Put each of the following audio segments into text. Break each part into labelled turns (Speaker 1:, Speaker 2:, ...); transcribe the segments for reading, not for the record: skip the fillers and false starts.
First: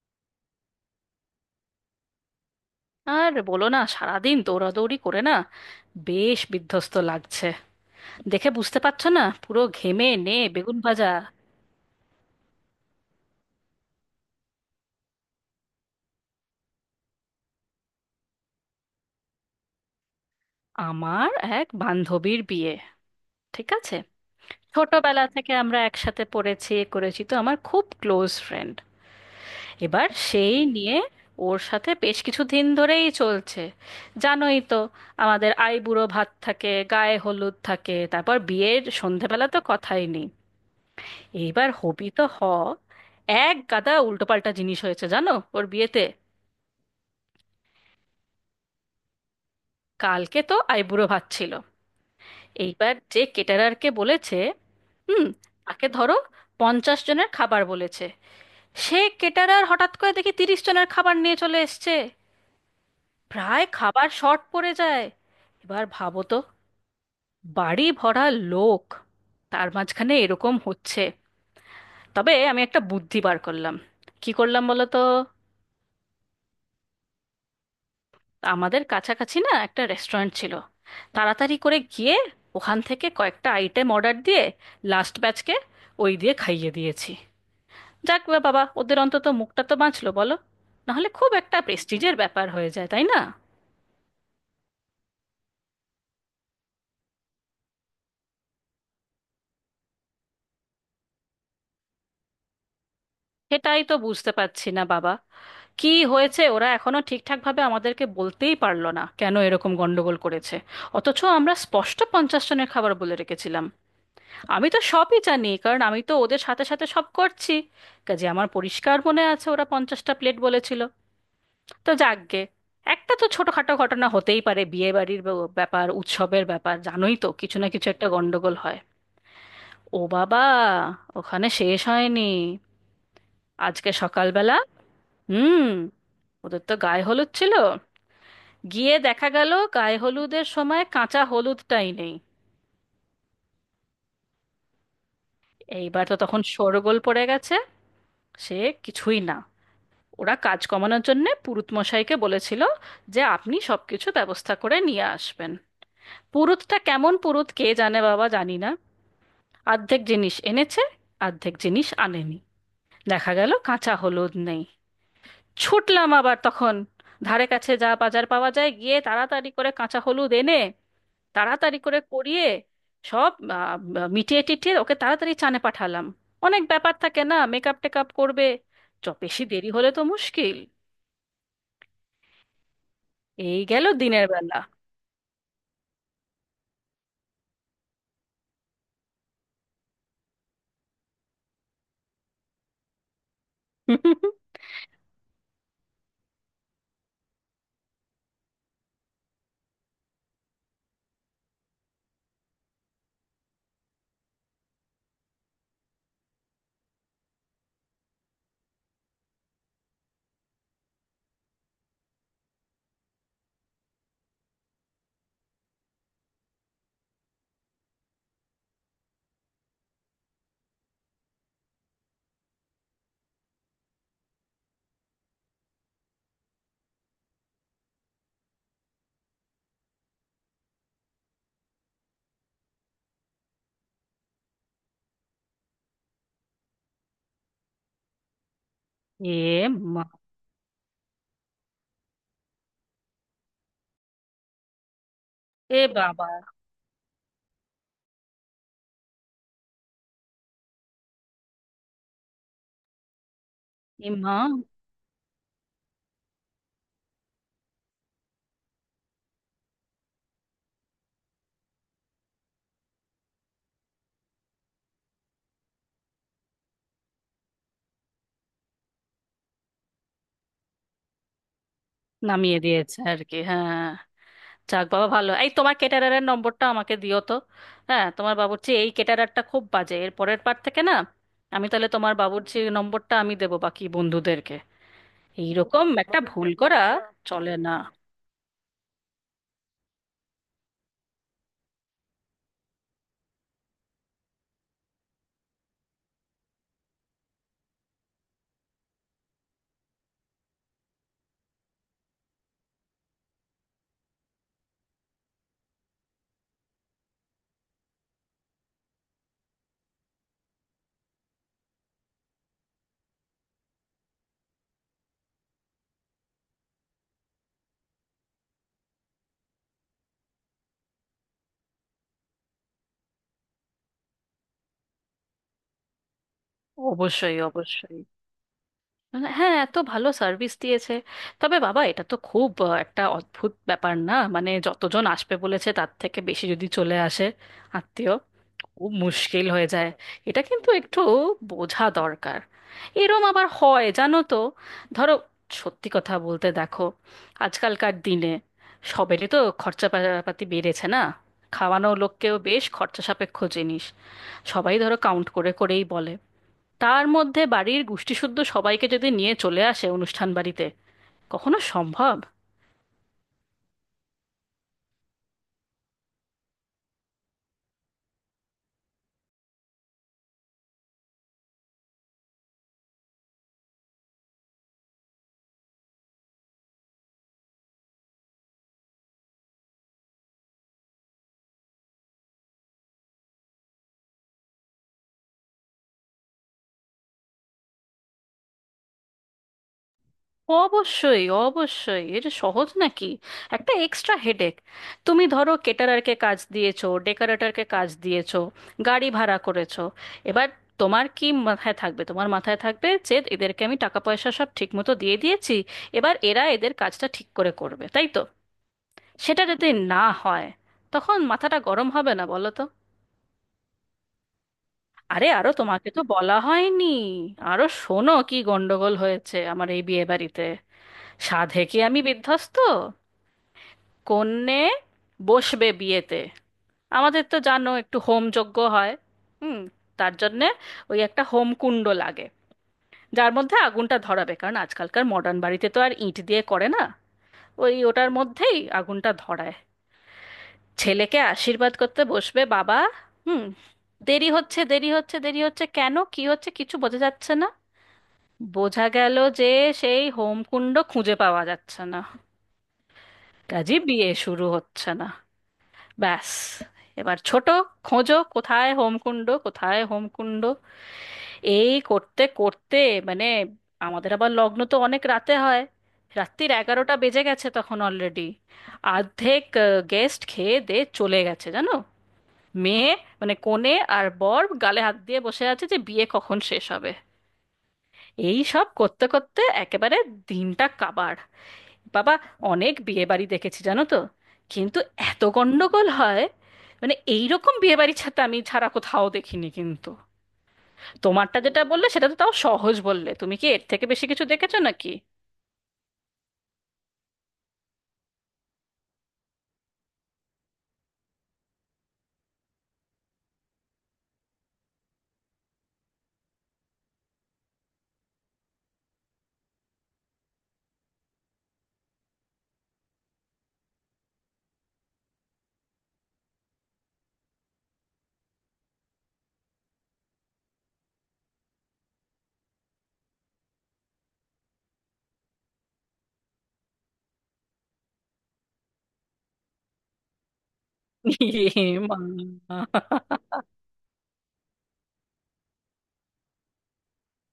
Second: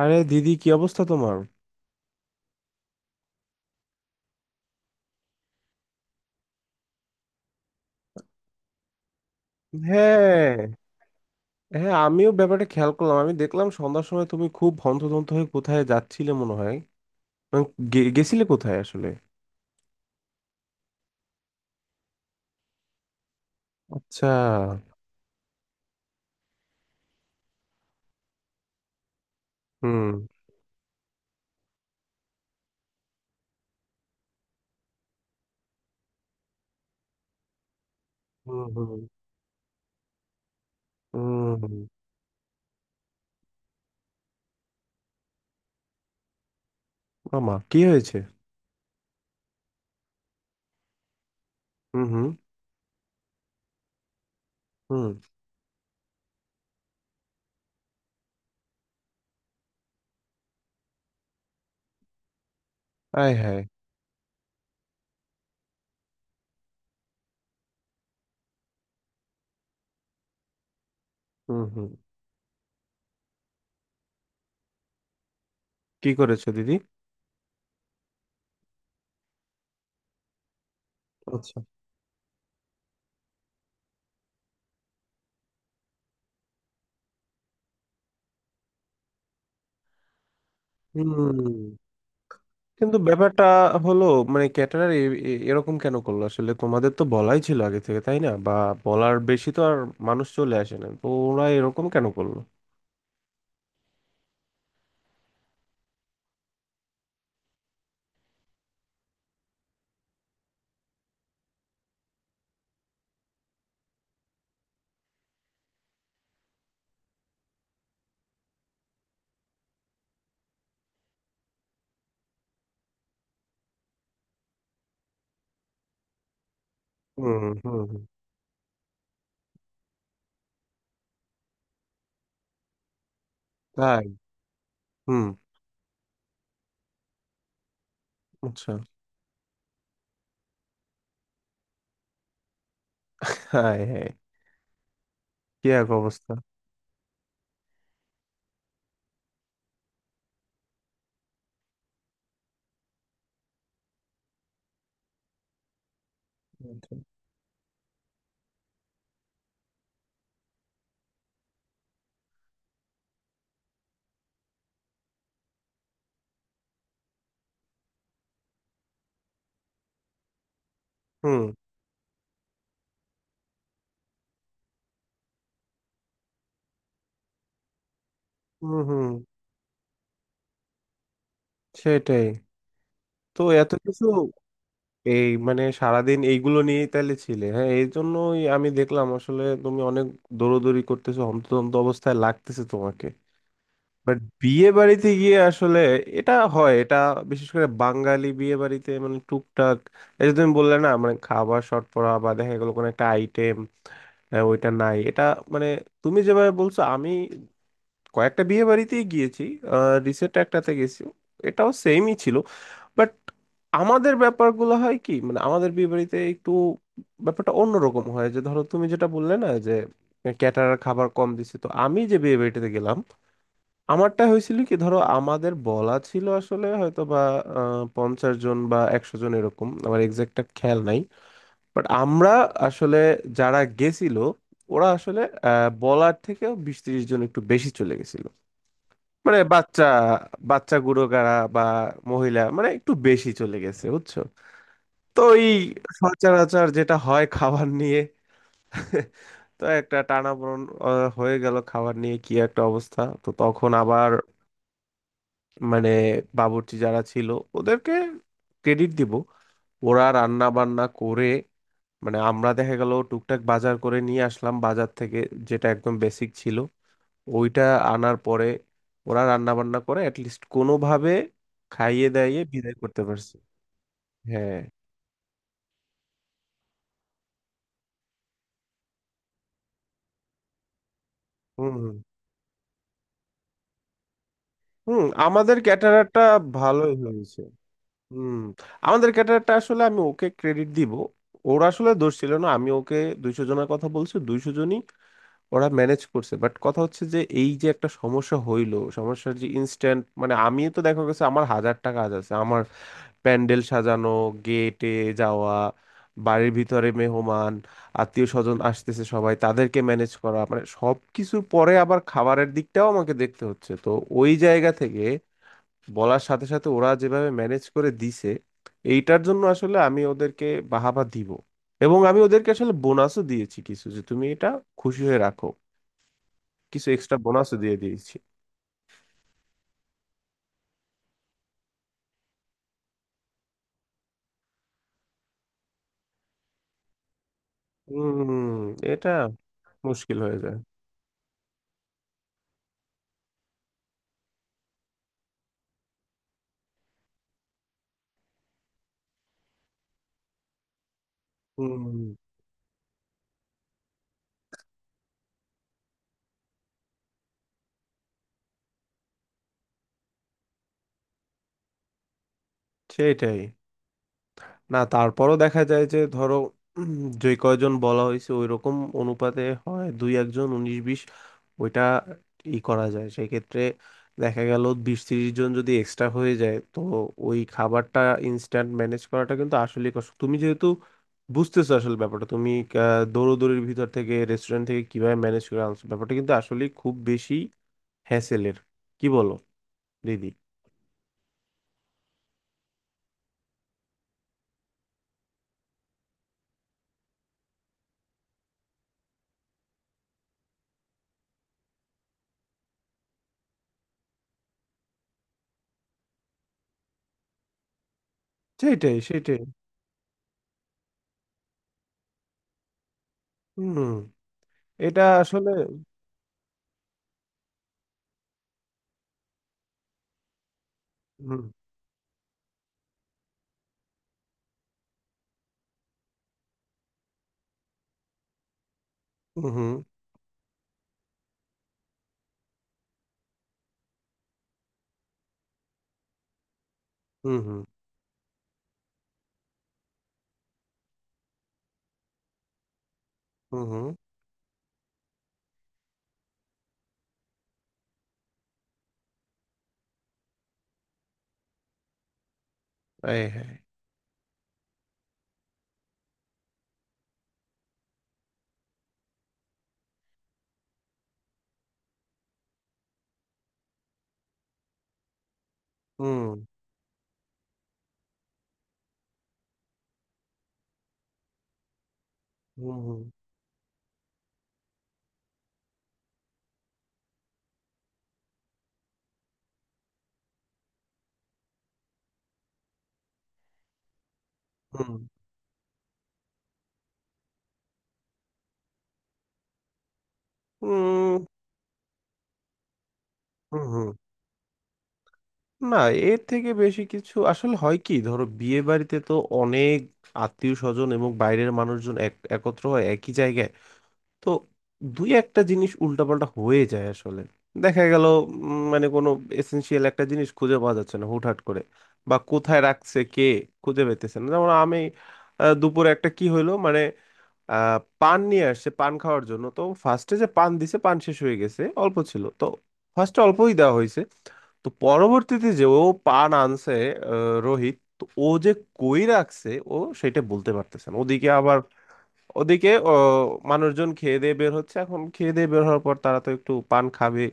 Speaker 1: আরে দিদি, কি অবস্থা তোমার?
Speaker 2: আর বলো না, সারাদিন দৌড়াদৌড়ি করে না, বেশ বিধ্বস্ত লাগছে। দেখে বুঝতে পারছো না, পুরো ঘেমে নে
Speaker 1: হ্যাঁ।
Speaker 2: বেগুন ভাজা।
Speaker 1: হ্যাঁ, আমিও ব্যাপারটা খেয়াল করলাম। আমি দেখলাম সন্ধ্যার সময় তুমি খুব হন্তদন্ত হয়ে কোথায় যাচ্ছিলে মনে হয়। মানে, গেছিলে কোথায় আসলে?
Speaker 2: আমার এক বান্ধবীর বিয়ে। ঠিক আছে,
Speaker 1: আচ্ছা।
Speaker 2: ছোটবেলা থেকে আমরা একসাথে পড়েছি, এ করেছি, তো আমার খুব ক্লোজ ফ্রেন্ড। এবার
Speaker 1: হুম।
Speaker 2: সেই নিয়ে ওর সাথে বেশ কিছু দিন ধরেই চলছে। জানোই তো, আমাদের আইবুড়ো ভাত থাকে, গায়ে হলুদ থাকে, তারপর
Speaker 1: হুম।
Speaker 2: বিয়ের
Speaker 1: হুম।
Speaker 2: সন্ধেবেলা তো কথাই নেই। এইবার
Speaker 1: হুম।
Speaker 2: হবি তো হ, এক গাদা উল্টোপাল্টা জিনিস হয়েছে জানো ওর বিয়েতে।
Speaker 1: মামা কি হয়েছে?
Speaker 2: কালকে তো আইবুড়ো ভাত ছিল।
Speaker 1: হুম। হুম।
Speaker 2: এইবার যে কেটারারকে বলেছে,
Speaker 1: হুম।
Speaker 2: হুম, তাকে ধরো 50 জনের খাবার বলেছে। সে কেটারার হঠাৎ করে দেখি 30 জনের খাবার নিয়ে চলে এসছে।
Speaker 1: আয় হায়।
Speaker 2: প্রায় খাবার শর্ট পড়ে যায়। এবার ভাবো তো, বাড়ি ভরা লোক, তার মাঝখানে এরকম হচ্ছে।
Speaker 1: হুম। হুম।
Speaker 2: তবে আমি একটা বুদ্ধি বার করলাম। কি করলাম বলো তো?
Speaker 1: কি করেছো দিদি?
Speaker 2: আমাদের কাছাকাছি না একটা রেস্টুরেন্ট ছিল, তাড়াতাড়ি
Speaker 1: আচ্ছা।
Speaker 2: করে গিয়ে ওখান থেকে কয়েকটা আইটেম অর্ডার দিয়ে লাস্ট ব্যাচকে ওই দিয়ে খাইয়ে দিয়েছি। যাক বা বাবা, ওদের অন্তত মুখটা তো বাঁচলো বলো। নাহলে
Speaker 1: হুম।
Speaker 2: খুব একটা প্রেস্টিজের ব্যাপার হয়ে যায়,
Speaker 1: কিন্তু
Speaker 2: তাই না?
Speaker 1: ব্যাপারটা হলো মানে, ক্যাটারার এরকম কেন করলো আসলে? তোমাদের তো বলাই ছিল আগে থেকে, তাই না? বা বলার বেশি তো আর মানুষ চলে আসে না, তো ওরা এরকম কেন করলো?
Speaker 2: সেটাই তো বুঝতে পারছি না বাবা, কি হয়েছে। ওরা এখনো ঠিকঠাকভাবে আমাদেরকে বলতেই পারলো না কেন এরকম গন্ডগোল করেছে। অথচ আমরা স্পষ্ট 50 জনের খাবার বলে রেখেছিলাম। আমি তো সবই জানি, কারণ আমি তো ওদের সাথে সাথে সব করছি। কাজে আমার পরিষ্কার মনে আছে, ওরা 50টা প্লেট বলেছিল। তো যাকগে, একটা তো ছোটখাটো ঘটনা হতেই পারে। বিয়ে বাড়ির ব্যাপার, উৎসবের ব্যাপার, জানোই তো
Speaker 1: হুম হুম।
Speaker 2: কিছু না কিছু
Speaker 1: হুম।
Speaker 2: একটা গন্ডগোল হয়। ও বাবা, ওখানে শেষ হয়নি। আজকে
Speaker 1: তাই।
Speaker 2: সকালবেলা,
Speaker 1: হুম।
Speaker 2: হুম, ওদের তো গায়ে হলুদ ছিল।
Speaker 1: আচ্ছা।
Speaker 2: গিয়ে দেখা গেল গায়ে হলুদের সময় কাঁচা হলুদটাই নেই।
Speaker 1: হাই হাই, কি এক
Speaker 2: এইবার তো
Speaker 1: অবস্থা।
Speaker 2: তখন শোরগোল পড়ে গেছে। সে কিছুই না, ওরা কাজ কমানোর জন্যে পুরুত মশাইকে বলেছিল যে আপনি সবকিছু ব্যবস্থা করে নিয়ে আসবেন। পুরুতটা
Speaker 1: আচ্ছা।
Speaker 2: কেমন পুরুত কে জানে বাবা, জানি না। অর্ধেক জিনিস এনেছে, অর্ধেক জিনিস আনেনি। দেখা গেল কাঁচা হলুদ নেই। ছুটলাম আবার তখন, ধারে কাছে যা বাজার পাওয়া যায়, গিয়ে তাড়াতাড়ি করে কাঁচা হলুদ এনে
Speaker 1: হুম
Speaker 2: তাড়াতাড়ি করে করিয়ে সব আহ, মিটিয়ে টিটিয়ে ওকে তাড়াতাড়ি চানে পাঠালাম। অনেক ব্যাপার থাকে না, মেকআপ টেকআপ করবে,
Speaker 1: হুম। হুম।
Speaker 2: চ বেশি দেরি হলে তো মুশকিল।
Speaker 1: সেটাই। তো
Speaker 2: এই
Speaker 1: এত
Speaker 2: গেল
Speaker 1: কিছু!
Speaker 2: দিনের বেলা।
Speaker 1: এই, মানে সারাদিন এইগুলো নিয়েই তাহলে ছিলে, হ্যাঁ। এই জন্যই আমি দেখলাম, আসলে তুমি অনেক দৌড়দৌড়ি করতেছো, হন্তদন্ত অবস্থায় লাগতেছে তোমাকে।
Speaker 2: এ
Speaker 1: বাট বিয়ে বাড়িতে গিয়ে আসলে এটা হয়, এটা বিশেষ করে বাঙালি বিয়ে বাড়িতে, মানে টুকটাক। এই যে তুমি বললে না, মানে খাবার শর্ট পড়া বা দেখা গেলো কোনো একটা আইটেম ওইটা নাই, এটা মানে তুমি যেভাবে বলছো, আমি কয়েকটা বিয়ে বাড়িতেই গিয়েছি। রিসেন্ট একটাতে গেছি, এটাও সেমই ছিল। বাট আমাদের ব্যাপারগুলো হয় কি, মানে আমাদের বিয়ে বাড়িতে একটু ব্যাপারটা অন্যরকম হয়। যে ধরো, তুমি যেটা বললে না যে ক্যাটারার খাবার কম দিছে, তো আমি যে বিয়ে বাড়িটাতে গেলাম, আমারটা হয়েছিল কি, ধরো আমাদের বলা ছিল আসলে হয়তো বা 50 জন বা 100 জন এরকম, আমার এক্সাক্টটা খেয়াল নাই। বাট আমরা আসলে, যারা গেছিল, ওরা আসলে বলার থেকেও 20-30 জন একটু বেশি চলে গেছিল। মানে বাচ্চা,
Speaker 2: মা,
Speaker 1: বাচ্চা গুড়োকারা বা মহিলা, মানে একটু বেশি চলে গেছে বুঝছো। তো এই
Speaker 2: এ বাবা,
Speaker 1: সচরাচর যেটা হয় খাবার নিয়ে তো একটা টানাপোড়েন হয়ে গেল খাবার নিয়ে, কি একটা অবস্থা। তো তখন
Speaker 2: এ
Speaker 1: আবার
Speaker 2: মা,
Speaker 1: মানে বাবুর্চি যারা ছিল, ওদেরকে ক্রেডিট দিব। ওরা রান্না বান্না করে, মানে আমরা দেখা গেল টুকটাক বাজার করে নিয়ে আসলাম বাজার থেকে, যেটা একদম বেসিক ছিল ওইটা আনার পরে ওরা রান্না বান্না করে অ্যাটলিস্ট কোনোভাবে খাইয়ে দাইয়ে
Speaker 2: নামিয়ে
Speaker 1: বিদায়
Speaker 2: দিয়েছে
Speaker 1: করতে
Speaker 2: আর
Speaker 1: পারছে।
Speaker 2: কি, হ্যাঁ।
Speaker 1: হ্যাঁ।
Speaker 2: যাক বাবা, ভালো। এই, তোমার ক্যাটারারের নম্বরটা আমাকে দিও তো। হ্যাঁ, তোমার বাবুর্চি, এই ক্যাটারারটা খুব বাজে, এর পরের বার থেকে না আমি
Speaker 1: হুম
Speaker 2: তাহলে
Speaker 1: হুম।
Speaker 2: তোমার বাবুর্চি নম্বরটা আমি দেবো বাকি বন্ধুদেরকে।
Speaker 1: হুম, আমাদের
Speaker 2: এইরকম একটা
Speaker 1: ক্যাটারারটা
Speaker 2: ভুল করা
Speaker 1: ভালোই হয়েছে।
Speaker 2: চলে না।
Speaker 1: হুম। আমাদের ক্যাটারারটা, আসলে আমি ওকে ক্রেডিট দিব। ওর আসলে দোষ ছিল না, আমি ওকে 200 জনের কথা বলছি, 200 জনই ওরা ম্যানেজ করছে। বাট কথা হচ্ছে যে, এই যে একটা সমস্যা হইলো, সমস্যার যে ইনস্ট্যান্ট, মানে আমি তো দেখা গেছে আমার হাজারটা কাজ আছে। আমার প্যান্ডেল সাজানো, গেটে যাওয়া, বাড়ির ভিতরে মেহমান আত্মীয় স্বজন আসতেছে সবাই, তাদেরকে ম্যানেজ করা, মানে সব কিছুর পরে আবার খাবারের দিকটাও আমাকে দেখতে হচ্ছে। তো ওই জায়গা থেকে বলার সাথে সাথে ওরা যেভাবে ম্যানেজ করে দিছে, এইটার জন্য আসলে আমি ওদেরকে বাহাবা দিব। এবং আমি ওদেরকে আসলে বোনাসও দিয়েছি কিছু, যে তুমি এটা খুশি হয়ে রাখো, কিছু এক্সট্রা
Speaker 2: অবশ্যই
Speaker 1: বোনাসও দিয়ে
Speaker 2: অবশ্যই,
Speaker 1: দিয়েছি।
Speaker 2: হ্যাঁ, এত ভালো সার্ভিস দিয়েছে। তবে বাবা, এটা তো খুব একটা অদ্ভুত ব্যাপার না? মানে যতজন আসবে বলেছে তার থেকে বেশি যদি চলে আসে আত্মীয়,
Speaker 1: হুম।
Speaker 2: খুব
Speaker 1: এটা
Speaker 2: মুশকিল হয়ে যায়।
Speaker 1: মুশকিল হয়ে
Speaker 2: এটা
Speaker 1: যায়।
Speaker 2: কিন্তু একটু বোঝা দরকার। এরম আবার হয় জানো তো, ধরো সত্যি কথা বলতে দেখো, আজকালকার দিনে সবেরই তো খরচাপাতি বেড়েছে না, খাওয়ানো
Speaker 1: হুম।
Speaker 2: লোককেও বেশ খরচা সাপেক্ষ জিনিস। সবাই ধরো কাউন্ট করে করেই বলে। তার মধ্যে বাড়ির গোষ্ঠীসুদ্ধ সবাইকে যদি নিয়ে চলে আসে অনুষ্ঠান বাড়িতে, কখনো সম্ভব?
Speaker 1: সেটাই। না তারপরও দেখা যায় যে, ধরো উম, যে কয়জন বলা হয়েছে ওই রকম অনুপাতে হয় দুই একজন 19-20, ওইটা ই করা যায় সেক্ষেত্রে। দেখা গেল 20-30 জন যদি এক্সট্রা হয়ে যায়, তো ওই খাবারটা ইনস্ট্যান্ট ম্যানেজ করাটা কিন্তু আসলে কষ্ট। তুমি যেহেতু বুঝতেছো আসলে ব্যাপারটা, তুমি দৌড়োদৌড়ির ভিতর থেকে রেস্টুরেন্ট থেকে কিভাবে ম্যানেজ করে আনছো, ব্যাপারটা কিন্তু আসলে খুব বেশি হ্যাসেলের, কি বলো দিদি?
Speaker 2: অবশ্যই অবশ্যই, এটা সহজ নাকি, একটা এক্সট্রা হেডেক। তুমি ধরো কেটারারকে কাজ দিয়েছো, ডেকোরেটরকে কাজ দিয়েছো, গাড়ি ভাড়া করেছো। এবার তোমার কি মাথায় থাকবে? তোমার মাথায় থাকবে যে এদেরকে আমি টাকা পয়সা সব ঠিক মতো দিয়ে দিয়েছি, এবার এরা এদের কাজটা ঠিক করে করবে, তাই তো।
Speaker 1: সেটাই সেটাই।
Speaker 2: সেটা যদি না হয়, তখন মাথাটা গরম হবে না বলো তো?
Speaker 1: হুম। এটা
Speaker 2: আরে
Speaker 1: আসলে
Speaker 2: আরো তোমাকে তো বলা হয়নি। আরো শোনো কি গন্ডগোল হয়েছে আমার এই বিয়ে বাড়িতে।
Speaker 1: হুম
Speaker 2: সাধে কি আমি বিধ্বস্ত। কন্যে বসবে বিয়েতে, আমাদের তো জানো একটু হোম যজ্ঞ হয়।
Speaker 1: হুম
Speaker 2: হুম,
Speaker 1: হুম
Speaker 2: তার জন্যে ওই একটা হোম কুণ্ড লাগে, যার মধ্যে আগুনটা ধরাবে, কারণ আজকালকার মডার্ন বাড়িতে তো আর ইঁট দিয়ে করে না।
Speaker 1: হুম হুম
Speaker 2: ওই ওটার মধ্যেই আগুনটা ধরায়। ছেলেকে আশীর্বাদ করতে বসবে বাবা, হুম।
Speaker 1: হুম হুম।
Speaker 2: দেরি হচ্ছে, দেরি হচ্ছে, দেরি হচ্ছে, কেন কি হচ্ছে কিছু বোঝা যাচ্ছে না। বোঝা গেল যে সেই হোমকুণ্ড খুঁজে পাওয়া যাচ্ছে না।
Speaker 1: এই, হ্যাঁ।
Speaker 2: কাজী বিয়ে শুরু হচ্ছে না। ব্যাস, এবার ছোট, খোঁজো কোথায় হোমকুণ্ড, কোথায় হোমকুণ্ড। এই করতে করতে, মানে, আমাদের আবার লগ্ন তো অনেক রাতে হয়।
Speaker 1: হুম
Speaker 2: রাত্রির 11টা বেজে গেছে তখন অলরেডি। অর্ধেক গেস্ট খেয়ে দে চলে গেছে জানো।
Speaker 1: হুম
Speaker 2: মেয়ে,
Speaker 1: হুম
Speaker 2: মানে কনে, আর বর গালে হাত দিয়ে বসে আছে যে বিয়ে কখন শেষ হবে। এই সব করতে করতে একেবারে দিনটা কাবার বাবা। অনেক বিয়ে বাড়ি দেখেছি জানো তো, কিন্তু
Speaker 1: হুম
Speaker 2: এত গন্ডগোল হয় মানে এইরকম বিয়ে বাড়ি ছাড়া আমি ছাড়া কোথাও দেখিনি কিন্তু।
Speaker 1: হুম
Speaker 2: তোমারটা যেটা বললে সেটা তো তাও সহজ বললে, তুমি কি
Speaker 1: হুম
Speaker 2: এর থেকে
Speaker 1: হুম।
Speaker 2: বেশি কিছু দেখেছো নাকি?
Speaker 1: না, এর থেকে বেশি কিছু আসলে হয় কি, ধরো বিয়ে বাড়িতে তো অনেক আত্মীয় স্বজন এবং বাইরের মানুষজন একত্র হয় একই জায়গায়। তো দুই একটা জিনিস উল্টাপাল্টা হয়ে যায় আসলে, দেখা গেল মানে কোনো এসেনশিয়াল একটা জিনিস খুঁজে পাওয়া যাচ্ছে না হুটহাট করে, বা কোথায় রাখছে কে খুঁজে পেতেছে না। যেমন আমি দুপুরে একটা কি হইলো মানে, পান নিয়ে আসছে পান খাওয়ার জন্য, তো ফার্স্টে যে পান দিছে পান শেষ হয়ে গেছে, অল্প ছিল তো, ফার্স্টে অল্পই দেওয়া হয়েছে। তো পরবর্তীতে যে ও পান আনছে, রোহিত তো ও যে কই রাখছে ও সেটা বলতে পারতেছে না। ওদিকে আবার,
Speaker 2: এ মা,
Speaker 1: ওদিকে ও মানুষজন খেয়ে দিয়ে বের হচ্ছে, এখন খেয়ে দিয়ে বের হওয়ার পর তারা তো একটু পান খাবে,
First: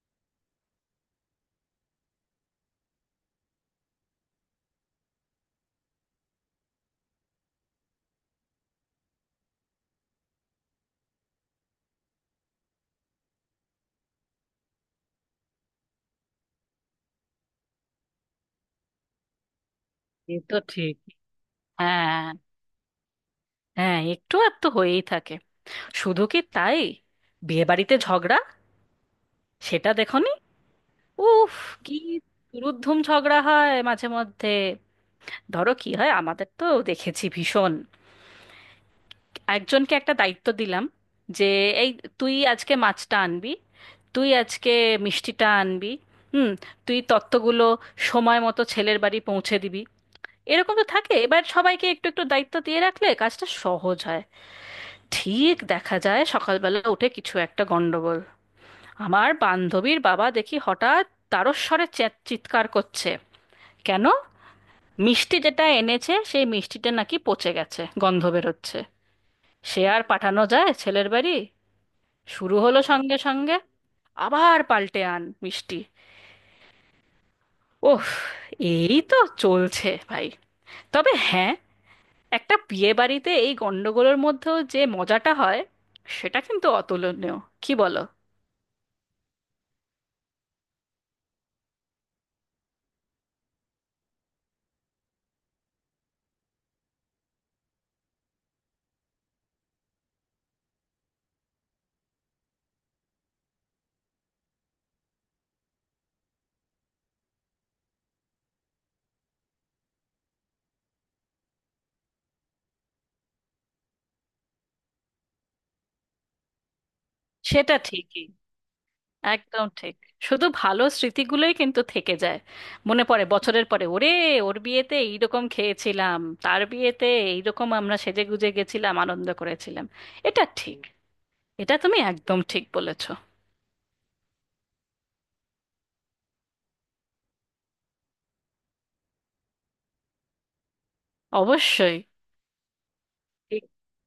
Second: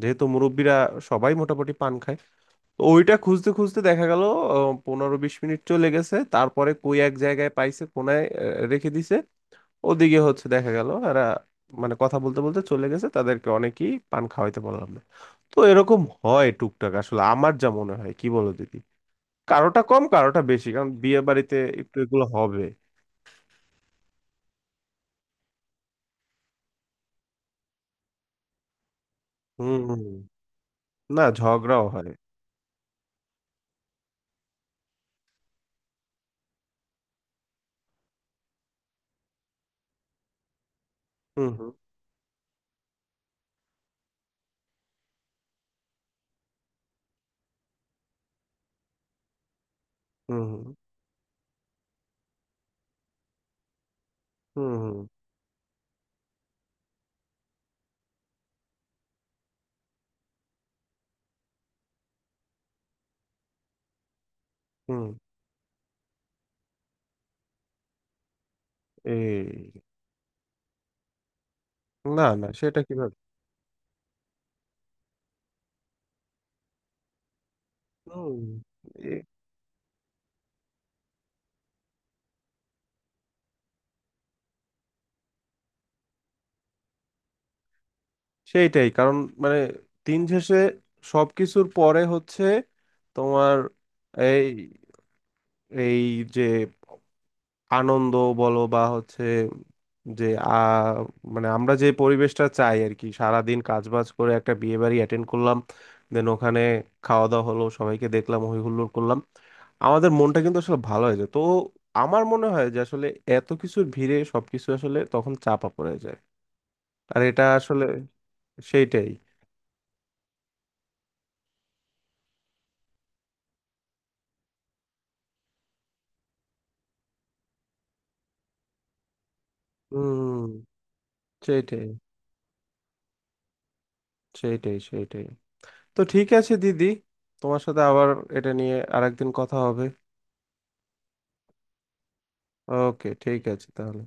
Speaker 1: যেহেতু মুরব্বীরা সবাই মোটামুটি পান খায়। তো ওইটা খুঁজতে খুঁজতে দেখা গেল 15-20 মিনিট চলে গেছে, তারপরে কই এক জায়গায় পাইছে কোনায় রেখে দিছে। ওদিকে হচ্ছে দেখা গেল এরা মানে কথা বলতে বলতে চলে গেছে, তাদেরকে অনেকেই পান খাওয়াইতে পারলাম না। তো এরকম হয় টুকটাক আসলে, আমার যা মনে হয় কি বলো দিদি, কারোটা কম
Speaker 2: এ
Speaker 1: কারোটা
Speaker 2: তো
Speaker 1: বেশি, কারণ
Speaker 2: ঠিক।
Speaker 1: বিয়ে বাড়িতে একটু এগুলো
Speaker 2: হ্যাঁ,
Speaker 1: হবে।
Speaker 2: হ্যাঁ, একটু আর তো হয়েই থাকে। শুধু কি তাই, বিয়ে বাড়িতে ঝগড়া
Speaker 1: হুম
Speaker 2: সেটা
Speaker 1: হুম।
Speaker 2: দেখোনি?
Speaker 1: না
Speaker 2: উফ,
Speaker 1: ঝগড়াও
Speaker 2: কি
Speaker 1: হয়।
Speaker 2: দুরুদ্ধুম ঝগড়া হয় মাঝে মধ্যে। ধরো কি হয়, আমাদের তো দেখেছি ভীষণ, একজনকে একটা দায়িত্ব দিলাম যে
Speaker 1: হুম হুম
Speaker 2: এই তুই আজকে মাছটা আনবি, তুই আজকে মিষ্টিটা আনবি, হুম, তুই তত্ত্বগুলো সময় মতো ছেলের বাড়ি পৌঁছে দিবি।
Speaker 1: হুম
Speaker 2: এরকম তো থাকে। এবার সবাইকে একটু একটু দায়িত্ব দিয়ে রাখলে কাজটা সহজ হয়।
Speaker 1: হুম হুম
Speaker 2: ঠিক দেখা যায় সকালবেলা উঠে কিছু একটা গন্ডগোল। আমার বান্ধবীর বাবা দেখি হঠাৎ তারস্বরে চ্যাট চিৎকার করছে। কেন?
Speaker 1: হুম।
Speaker 2: মিষ্টি যেটা এনেছে সেই মিষ্টিটা নাকি পচে গেছে, গন্ধ বেরোচ্ছে। সে
Speaker 1: এই,
Speaker 2: আর পাঠানো যায় ছেলের বাড়ি?
Speaker 1: না না
Speaker 2: শুরু
Speaker 1: সেটা
Speaker 2: হলো
Speaker 1: কিভাবে!
Speaker 2: সঙ্গে সঙ্গে, আবার পাল্টে আন মিষ্টি। ওহ,
Speaker 1: হুম।
Speaker 2: এই
Speaker 1: এ-
Speaker 2: তো চলছে ভাই। তবে হ্যাঁ, একটা বিয়ে বাড়িতে এই গন্ডগোলের মধ্যেও যে মজাটা হয়, সেটা কিন্তু অতুলনীয়, কি বলো?
Speaker 1: সেইটাই কারণ মানে, দিন শেষে সবকিছুর পরে হচ্ছে তোমার এই, এই যে আনন্দ বলো বা হচ্ছে, যে মানে আমরা যে পরিবেশটা চাই আর কি। সারাদিন কাজ বাজ করে একটা বিয়ে বাড়ি অ্যাটেন্ড করলাম, দেন ওখানে খাওয়া দাওয়া হলো, সবাইকে দেখলাম, হই হুল্লোড় করলাম, আমাদের মনটা কিন্তু আসলে ভালো হয়ে যায় তো। আমার মনে হয় যে আসলে এত কিছুর ভিড়ে সবকিছু আসলে তখন চাপা পড়ে যায়, আর এটা
Speaker 2: সেটা
Speaker 1: আসলে
Speaker 2: ঠিকই,
Speaker 1: সেইটাই।
Speaker 2: একদম ঠিক। শুধু ভালো স্মৃতিগুলোই কিন্তু থেকে যায়। মনে পড়ে বছরের পরে, ওরে ওর বিয়েতে এইরকম খেয়েছিলাম, তার বিয়েতে এইরকম আমরা সেজে গুজে গেছিলাম, আনন্দ করেছিলাম। এটা
Speaker 1: হুম।
Speaker 2: ঠিক। এটা
Speaker 1: সেইটাই
Speaker 2: তুমি একদম ঠিক বলেছো।
Speaker 1: সেইটাই। সেইটাই। তো ঠিক আছে দিদি, তোমার সাথে আবার এটা নিয়ে আরেকদিন কথা হবে।
Speaker 2: অবশ্যই।
Speaker 1: ওকে, ঠিক আছে তাহলে।